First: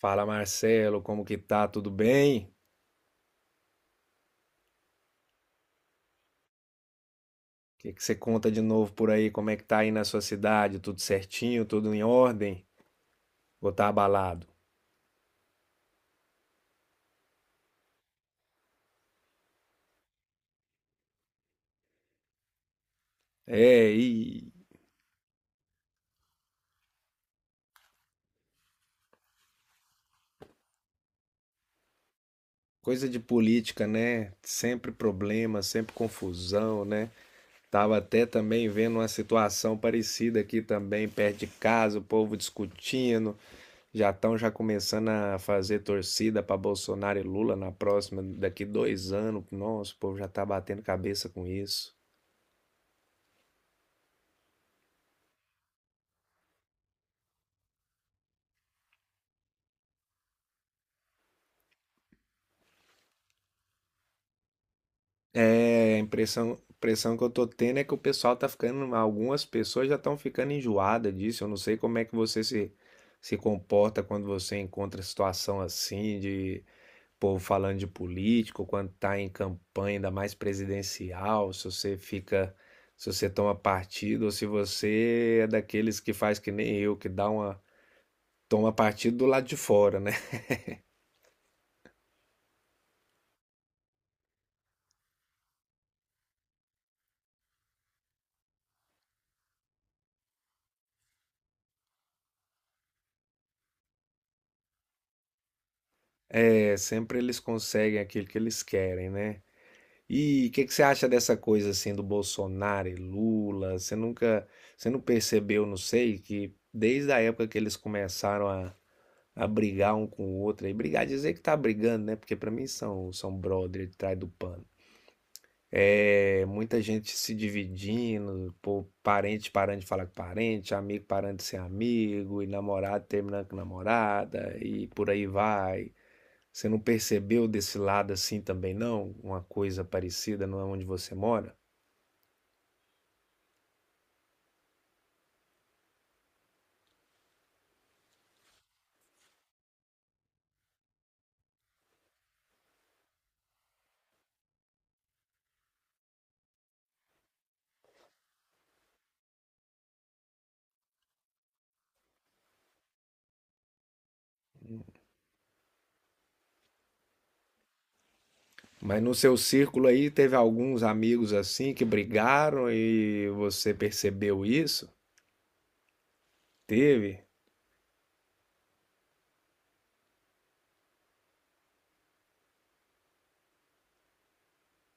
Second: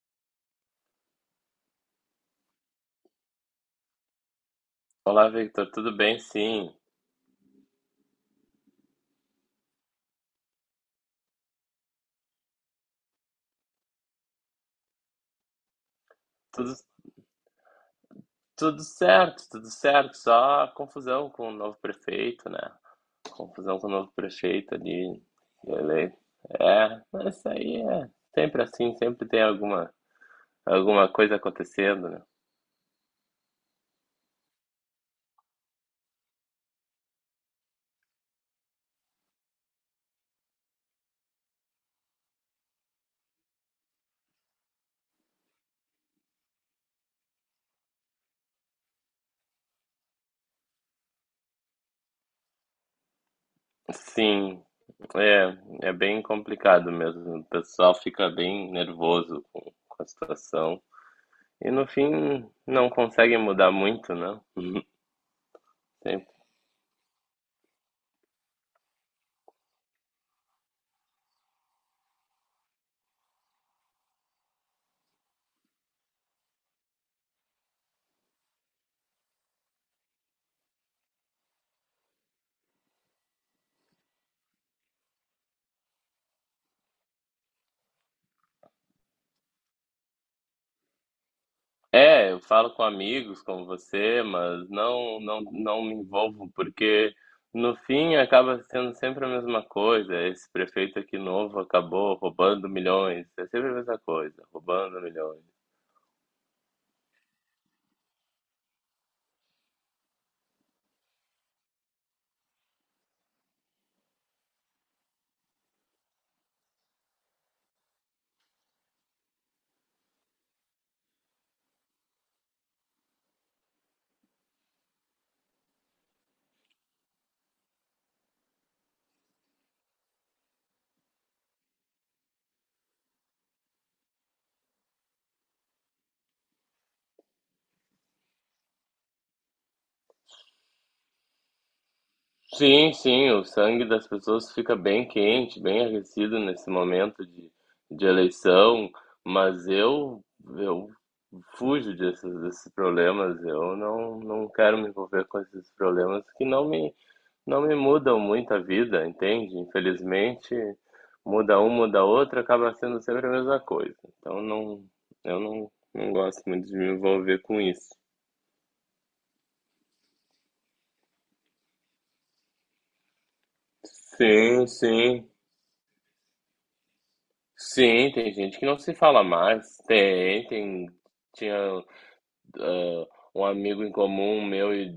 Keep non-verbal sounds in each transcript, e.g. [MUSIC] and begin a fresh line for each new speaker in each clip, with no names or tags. Fala Marcelo, como que tá? Tudo bem?
Olá, Victor, tudo bem? Sim,
O que que você conta de novo por aí? Como é que tá aí na sua cidade? Tudo certinho? Tudo em ordem? Ou tá abalado?
tudo, tudo certo, tudo certo. Só confusão com o novo prefeito, né? Confusão com o
É,
novo
e
prefeito ali, eleito. É, mas isso aí é sempre assim, sempre tem alguma coisa acontecendo, né?
coisa de política, né? Sempre problema, sempre confusão, né? Tava até também vendo uma situação parecida aqui também, perto de casa, o povo discutindo, já estão já começando a fazer torcida para Bolsonaro e Lula na próxima, daqui 2 anos. Nossa, o povo já tá batendo cabeça com isso.
Sim, é, é bem complicado mesmo. O pessoal fica bem nervoso com a situação. E no fim não consegue mudar muito, né?
É, a
[LAUGHS]
impressão que eu tô tendo é que o pessoal tá ficando, algumas pessoas já estão ficando enjoadas disso. Eu não sei como é que você se, se comporta quando você encontra situação assim de povo falando de político, quando tá em campanha, ainda mais presidencial, se você fica, se você toma partido ou se você é daqueles que faz que nem eu, que dá uma, toma partido do lado de fora, né? [LAUGHS]
É, eu falo com amigos como você, mas não me envolvo, porque no fim acaba sendo sempre a mesma coisa. Esse prefeito aqui novo acabou roubando milhões. É sempre a mesma coisa, roubando milhões.
É, sempre eles conseguem aquilo que eles querem, né? E o que que você acha dessa coisa assim do Bolsonaro e Lula? Você nunca, você não percebeu, não sei, que desde a época que a brigar um com o outro, e brigar, dizer que tá brigando, né? Porque pra mim são brother de trás do pano. É, muita gente se dividindo, pô, parente parando de falar com parente, amigo parando de ser amigo, e namorado terminando com namorada, e por aí vai. Você não percebeu desse lado assim também, não? Uma coisa parecida, não é onde você mora?
Sim, sim, o sangue das pessoas fica bem quente, bem aquecido nesse momento de eleição, mas eu fujo desses problemas, eu não quero me envolver com esses problemas que não me, não me mudam muito a vida, entende? Infelizmente, muda um, muda outro, acaba sendo sempre a mesma coisa. Então não, eu não gosto muito de me envolver com isso.
Mas no seu círculo aí teve alguns amigos assim que brigaram e você percebeu
Sim,
isso?
sim.
Teve?
Sim, tem gente que não se fala mais. Tem, tem. Tinha um amigo em comum meu e,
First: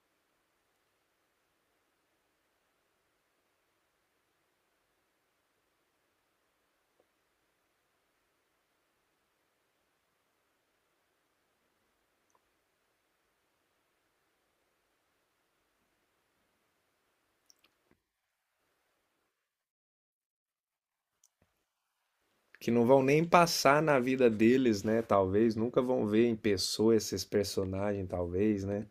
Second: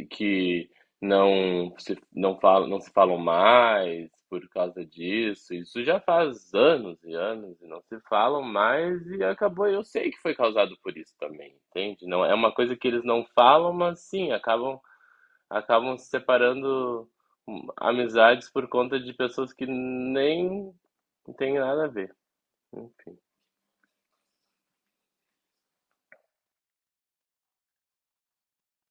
e que não fala, não se falam mais por causa disso. Isso já faz anos e anos e não se falam mais e acabou. Eu sei que foi causado por isso também, entende? Não é uma coisa que eles não falam, mas sim, acabam se separando, amizades por conta de pessoas que nem tem nada a ver.
Que não vão
Enfim.
nem passar na vida deles, né? Talvez, nunca vão ver em pessoa esses personagens, talvez, né?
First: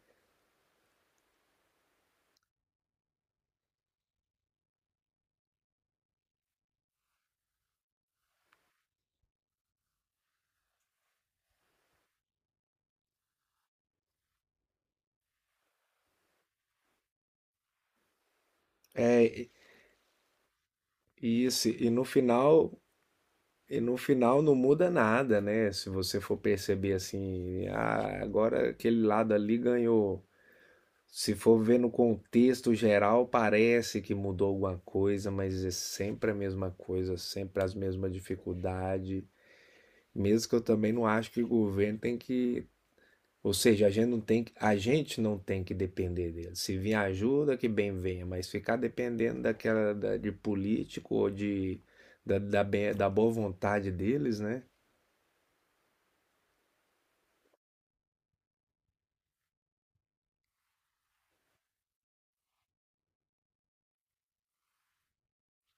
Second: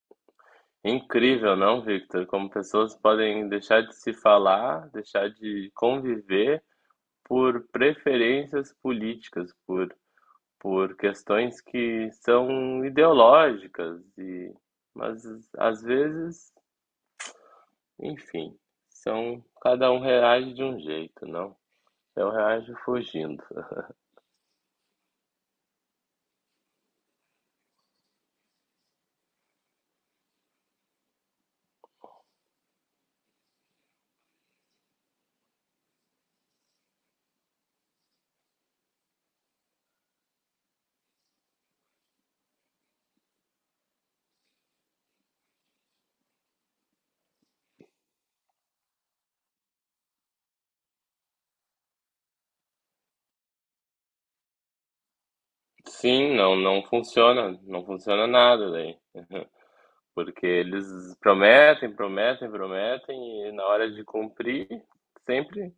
Incrível, não, Victor? Como pessoas podem deixar de se falar, deixar de conviver por preferências políticas, por questões que são ideológicas e mas às vezes, enfim,
É,
são
e-
cada um reage de um jeito, não?
isso,
Eu reajo fugindo.
e no final não muda nada, né? Se você for perceber assim, ah, agora aquele lado ali ganhou. Se for ver no contexto geral, parece que mudou alguma coisa, mas é sempre a mesma coisa, sempre as mesmas dificuldades. Mesmo que eu também não acho que o ou seja, a gente não tem que depender dele. Se vir ajuda, que bem venha, mas ficar dependendo de político ou da, da, da boa vontade deles, né?
Sim, não, não funciona, não funciona nada daí. Porque eles prometem, prometem, prometem e na hora de cumprir sempre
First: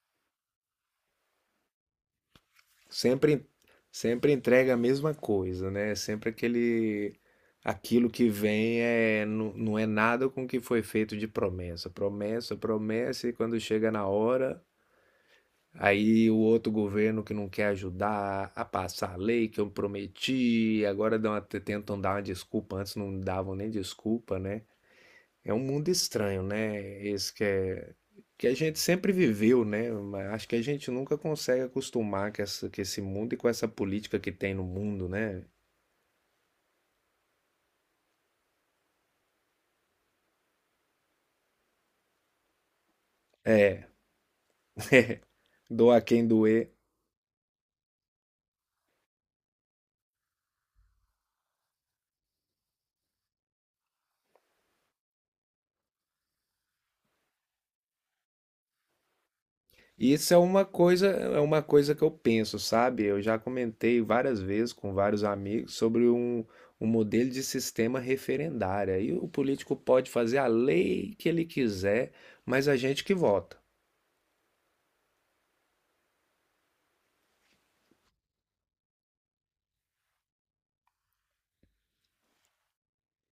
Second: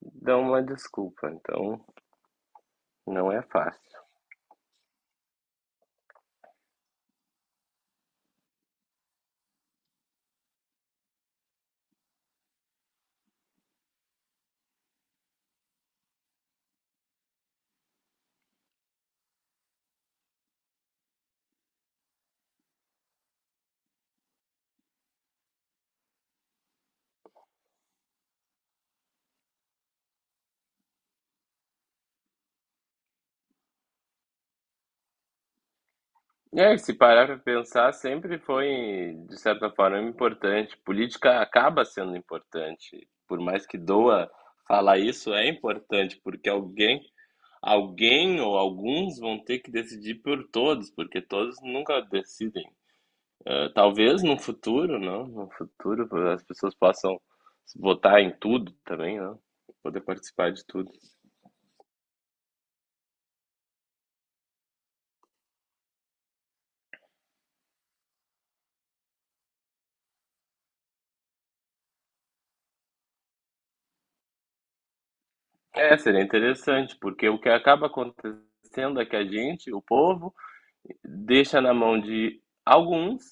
dão uma desculpa. Então não é
Sempre,
fácil.
sempre entrega a mesma coisa, né? Sempre aquele, aquilo que vem não, não é nada com o que foi feito de promessa. Promessa, promessa, e quando chega na hora, aí o outro governo que não quer ajudar a passar a lei que eu prometi, agora dão, até tentam dar uma desculpa, antes não davam nem desculpa, né? É um mundo estranho, né? Esse que é que a gente sempre viveu, né? Mas acho que a gente nunca consegue acostumar com com esse mundo e com essa política que tem no mundo, né?
E aí, se parar para pensar, sempre foi, de certa forma, importante. Política acaba sendo importante. Por mais que
É,
doa falar isso, é
doa
importante,
quem
porque
doer.
alguém ou alguns vão ter que decidir por todos, porque todos nunca decidem. Talvez no futuro, não? No futuro as pessoas possam votar em tudo também, não? Poder
Isso
participar de tudo.
é uma coisa que eu penso, sabe? Eu já comentei várias vezes com vários amigos sobre um modelo de sistema referendário. Aí o político pode fazer a lei que ele quiser, mas a gente que vota.
É, seria interessante, porque o que acaba acontecendo é que a gente, o povo, deixa na mão de alguns,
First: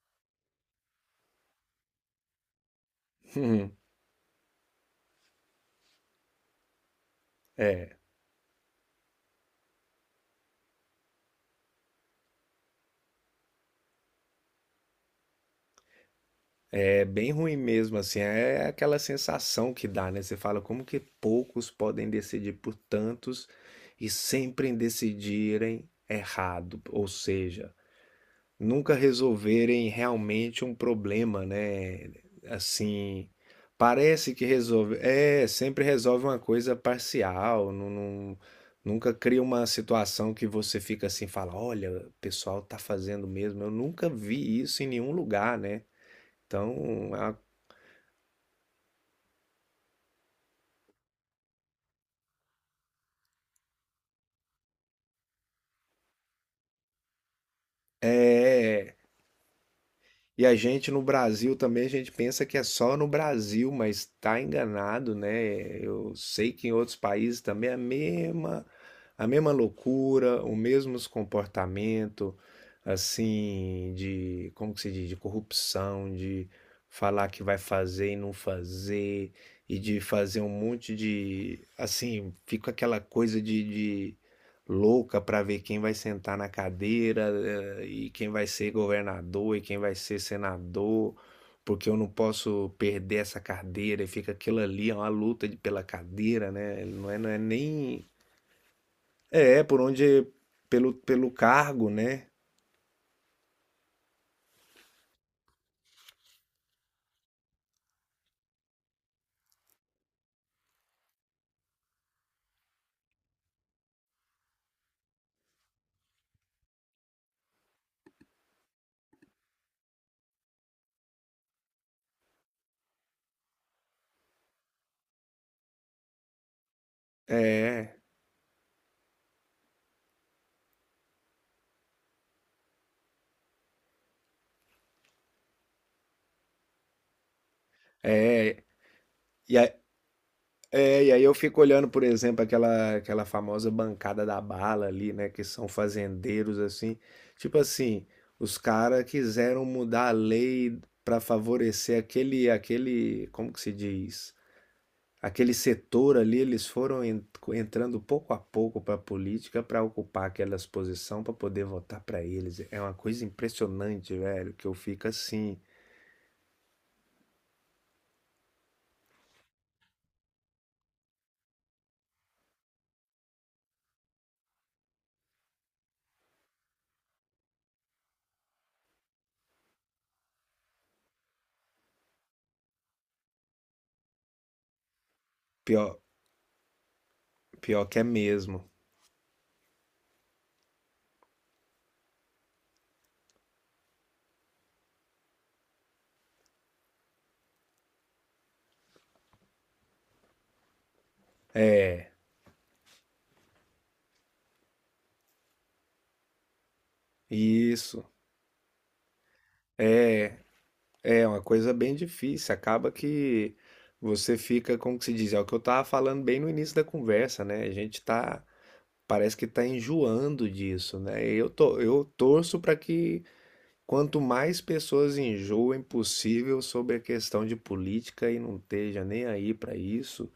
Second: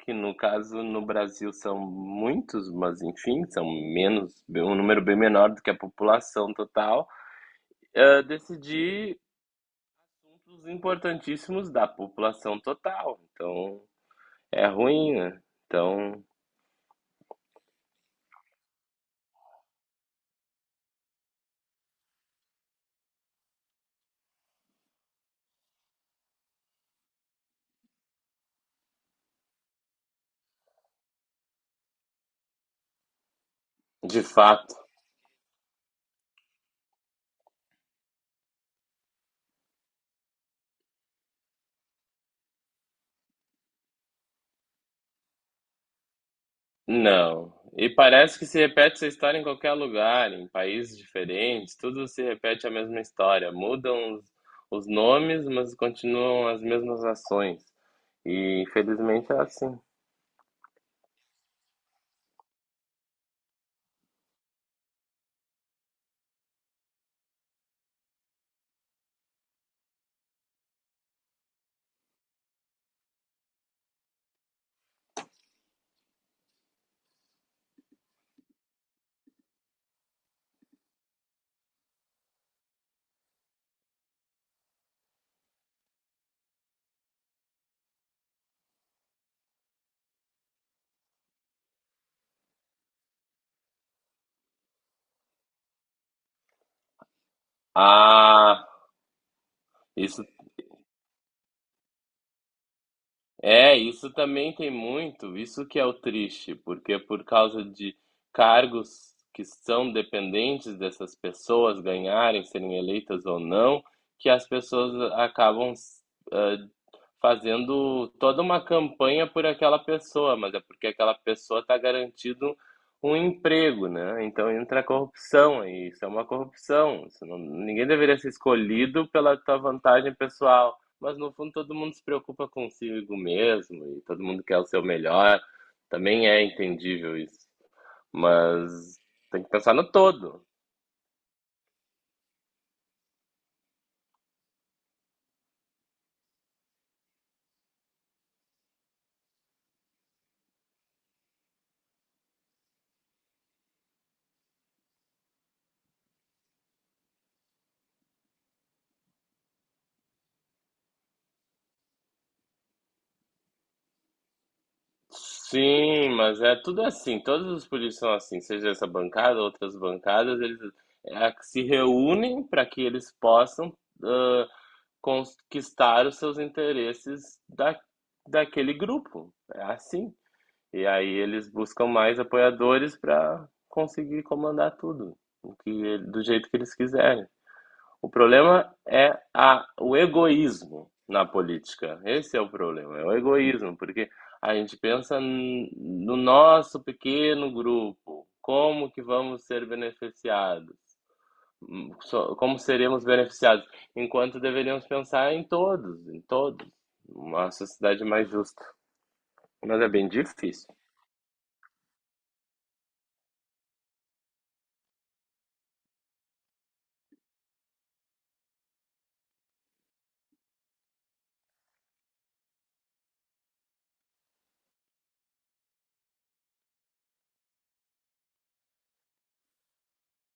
que no caso no Brasil são muitos, mas enfim, são
[LAUGHS]
menos, um número bem menor do que a população total,
É.
decidir assuntos importantíssimos da população total. Então, é ruim, né? Então,
É bem ruim mesmo, assim, é aquela sensação que dá, né? Você fala como que poucos podem decidir por tantos e sempre decidirem errado, ou seja, nunca resolverem realmente um problema, né? Assim,
de
parece que
fato,
resolve, é, sempre resolve uma coisa parcial, nunca cria uma situação que você fica assim, fala, olha, o pessoal tá fazendo mesmo. Eu nunca vi isso em nenhum lugar, né? Então, é uma.
não. E parece que se repete essa história em qualquer lugar, em países diferentes, tudo se repete a mesma história. Mudam os nomes, mas continuam as mesmas ações. E
É,
infelizmente é assim.
e a gente no Brasil também, a gente pensa que é só no Brasil, mas tá enganado, né? Eu sei que em outros países também é a mesma loucura, o mesmo comportamento, assim, de, como que se diz, de corrupção, de falar que vai fazer e não fazer, e de fazer um monte de, assim, fica aquela coisa louca para ver quem vai sentar na cadeira eh, e quem vai ser governador e quem vai ser senador, porque eu não posso perder essa cadeira e fica aquilo ali, é uma luta pela cadeira, né? Não é, não é nem.
Ah,
É, é por
isso
onde. Pelo, pelo cargo, né?
é, isso também tem muito, isso que é o triste, porque por causa de cargos que são dependentes dessas pessoas ganharem, serem eleitas ou não, que as pessoas acabam, ah, fazendo toda uma campanha por aquela pessoa, mas é porque aquela pessoa está garantido um emprego, né? Então entra a corrupção aí, isso é uma corrupção. Isso não- ninguém
É,
deveria ser escolhido pela tua vantagem pessoal. Mas no fundo todo mundo se preocupa consigo mesmo e todo mundo quer o seu melhor. Também é entendível isso.
é.
Mas tem que
E,
pensar
a-
no todo.
É, e aí eu fico olhando, por exemplo, aquela famosa bancada da bala ali, né? Que são fazendeiros, assim. Tipo assim, os caras quiseram mudar a lei para favorecer como que se diz? Aquele setor ali, eles foram entrando pouco a pouco para a política para ocupar aquelas posições para poder votar para eles. É uma coisa impressionante, velho, que eu fico assim,
Sim, mas é tudo assim. Todos os políticos são assim, seja essa bancada, outras bancadas, eles é, se reúnem para que eles possam, ah, conquistar os seus interesses daquele grupo. É assim. E aí eles buscam mais apoiadores para conseguir comandar tudo, o que,
pior,
ele- do jeito que eles quiserem.
pior que é
O
mesmo.
problema é a, o egoísmo na política. Esse é o problema, é o egoísmo, porque a gente pensa no nosso pequeno grupo, como que vamos ser beneficiados,
É,
como seremos beneficiados, enquanto deveríamos pensar em todos, uma sociedade
isso.
mais justa. Mas é bem difícil.
É uma coisa bem difícil. Acaba que você fica, como que se diz, é o que eu estava falando bem no início da conversa, né? A gente tá, parece que tá enjoando disso, né? Eu tô, eu torço para que quanto mais pessoas enjoem possível sobre a questão de política e não esteja nem aí para isso,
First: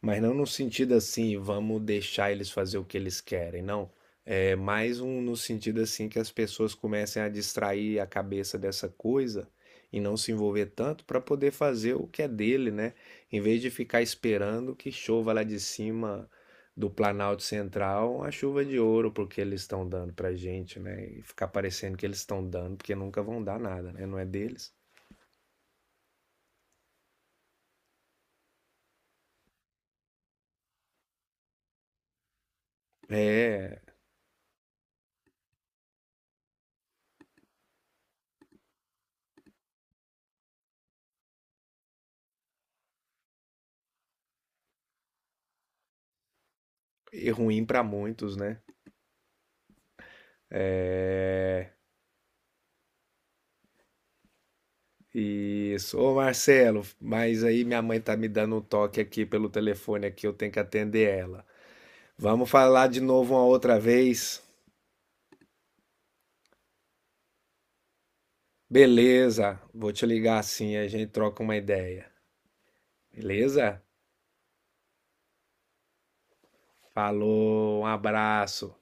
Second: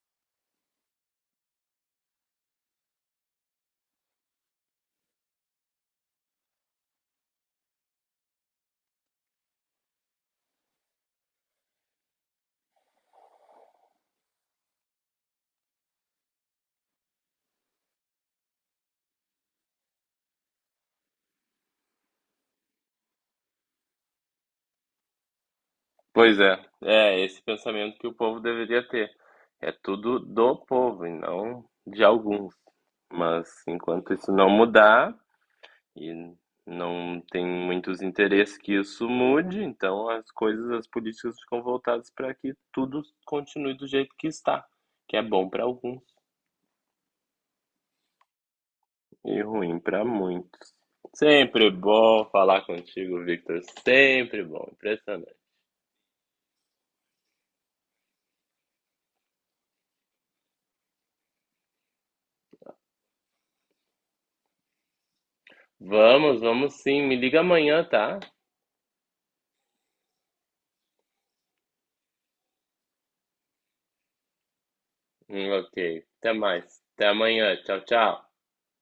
mas não no sentido assim, vamos deixar eles fazer o que eles querem, não. É mais um no sentido assim que as pessoas comecem a distrair a cabeça dessa coisa e não se envolver tanto para poder fazer o que é dele, né? Em vez de ficar esperando que chova lá de cima do Planalto Central a chuva de ouro porque eles estão dando pra gente, né? E ficar parecendo que eles estão dando porque nunca vão dar nada, né? Não é deles.
Pois é, é esse pensamento que o povo deveria ter. É tudo do povo e não de alguns. Mas
É,
enquanto isso não mudar, e não tem muitos interesses que isso mude, então as coisas, as políticas ficam voltadas para que tudo continue do jeito que está, que é bom para alguns
e ruim para muitos, né?
e ruim para muitos. Sempre
É,
bom falar contigo, Victor. Sempre bom, impressionante.
isso. Ô Marcelo, mas aí minha mãe tá me dando um toque aqui pelo telefone aqui, eu tenho que atender ela. Vamos falar de novo uma outra vez?
Vamos, vamos sim. Me liga amanhã, tá?
Beleza, vou te ligar assim, a gente troca uma ideia. Beleza?
Ok. Até mais. Até amanhã. Tchau,
Falou, um
tchau.
abraço.